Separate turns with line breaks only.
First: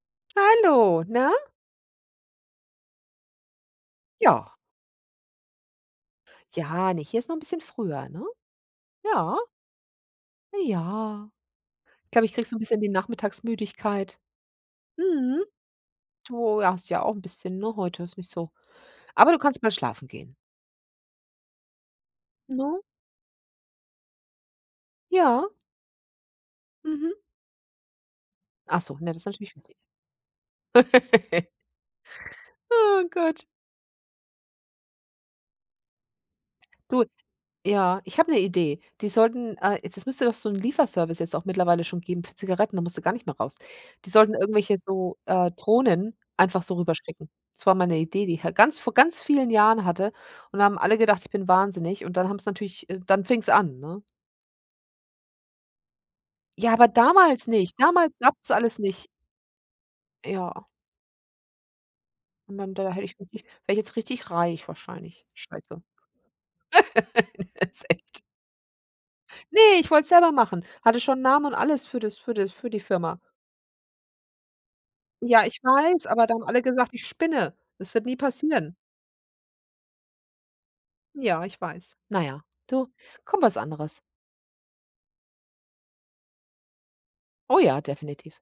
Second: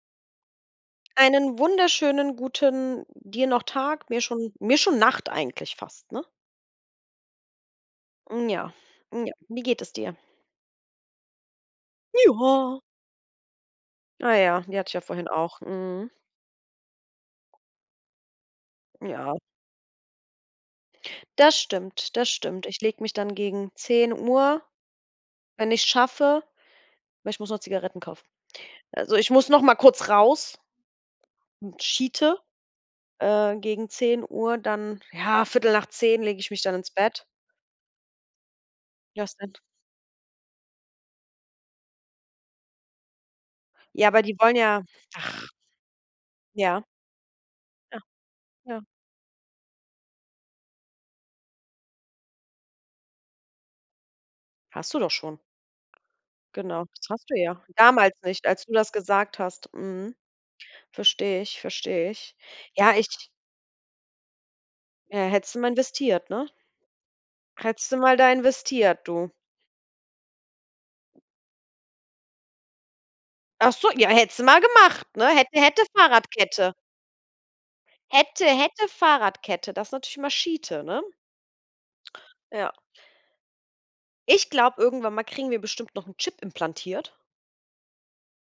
Hallo, na?
Einen wunderschönen guten dir noch Tag, mir
Ja.
schon mir schon Nacht eigentlich fast, ne?
Ja, ne, hier ist noch 'n bisschen früher, ne?
Hm, ja, hm, ja,
Ja.
wie geht es dir?
Ja. Ich glaube, ich kriege so 'n
Ja.
bisschen die Nachmittagsmüdigkeit,
Ah ja, die hatte ich ja vorhin
mhm.
auch. Mhm.
Du hast ja auch 'n bisschen, ne, heute ist nicht so. Aber
Ja.
du kannst bald schlafen gehen.
Das stimmt, das stimmt.
Ne?
Ich lege mich dann gegen 10:00,
Ja.
wenn ich's schaffe,
Mhm.
weil ich muss noch Zigaretten kaufen.
Ach so, na,
Also,
das ist
ich muss
natürlich
noch mal
witzig.
kurz raus schite,
Oh Gott.
äh, gegen 10:00, dann, ja, 10:15 lege ich mich dann ins
Du,
Bett.
ja, ich hab 'ne Idee. Die sollten
[unintelligible]
äh, jetzt, es müsste doch so 'n Lieferservice jetzt auch mittlerweile schon geben für Zigaretten, da musst du gar nicht mehr raus.
Ja,
Die
aber
sollten
die wollen
irgendwelche
ja
so,
ach.
äh, Drohnen einfach so
Ja.
rüberschicken. Das war mal 'ne
Ja,
Idee, die ich ha ganz
ja.
vor ganz vielen Jahren hatte. Und da haben alle gedacht, ich bin wahnsinnig. Und dann haben's natürlich äh, dann fing's an, ne?
Hast du doch schon.
Ja,
Genau,
aber
das hast du
damals
ja
nicht damals
damals nicht,
gab's das
als du
alles
das
nicht.
gesagt hast, mhm.
Ja.
Verstehe ich, verstehe ich.
Und dann
Ja,
da hätte ich
ich
wirklich wäre jetzt richtig reich
Ja,
wahrscheinlich.
hättest du mal
Scheiße.
investiert, ne?
Jetzt
Hättest du mal
echt.
da investiert, du.
Ne, ich wollte es selber machen hatte schon 'n Namen und alles für das für das für die Firma.
Ach so, ja, hättest du mal gemacht, ne?
Ja,
Hätte,
ich
hätte,
weiß, aber da haben alle
Fahrradkette.
gesagt, ich spinne. Das wird nie
Hätte,
passieren.
hätte, Fahrradkette. Das ist natürlich immer schite, ne?
Ja, ich weiß. Na ja,
Ja.
du komm was anderes.
Ich glaube, irgendwann mal kriegen wir bestimmt noch 'n Chip implantiert.
Oh ja, definitiv.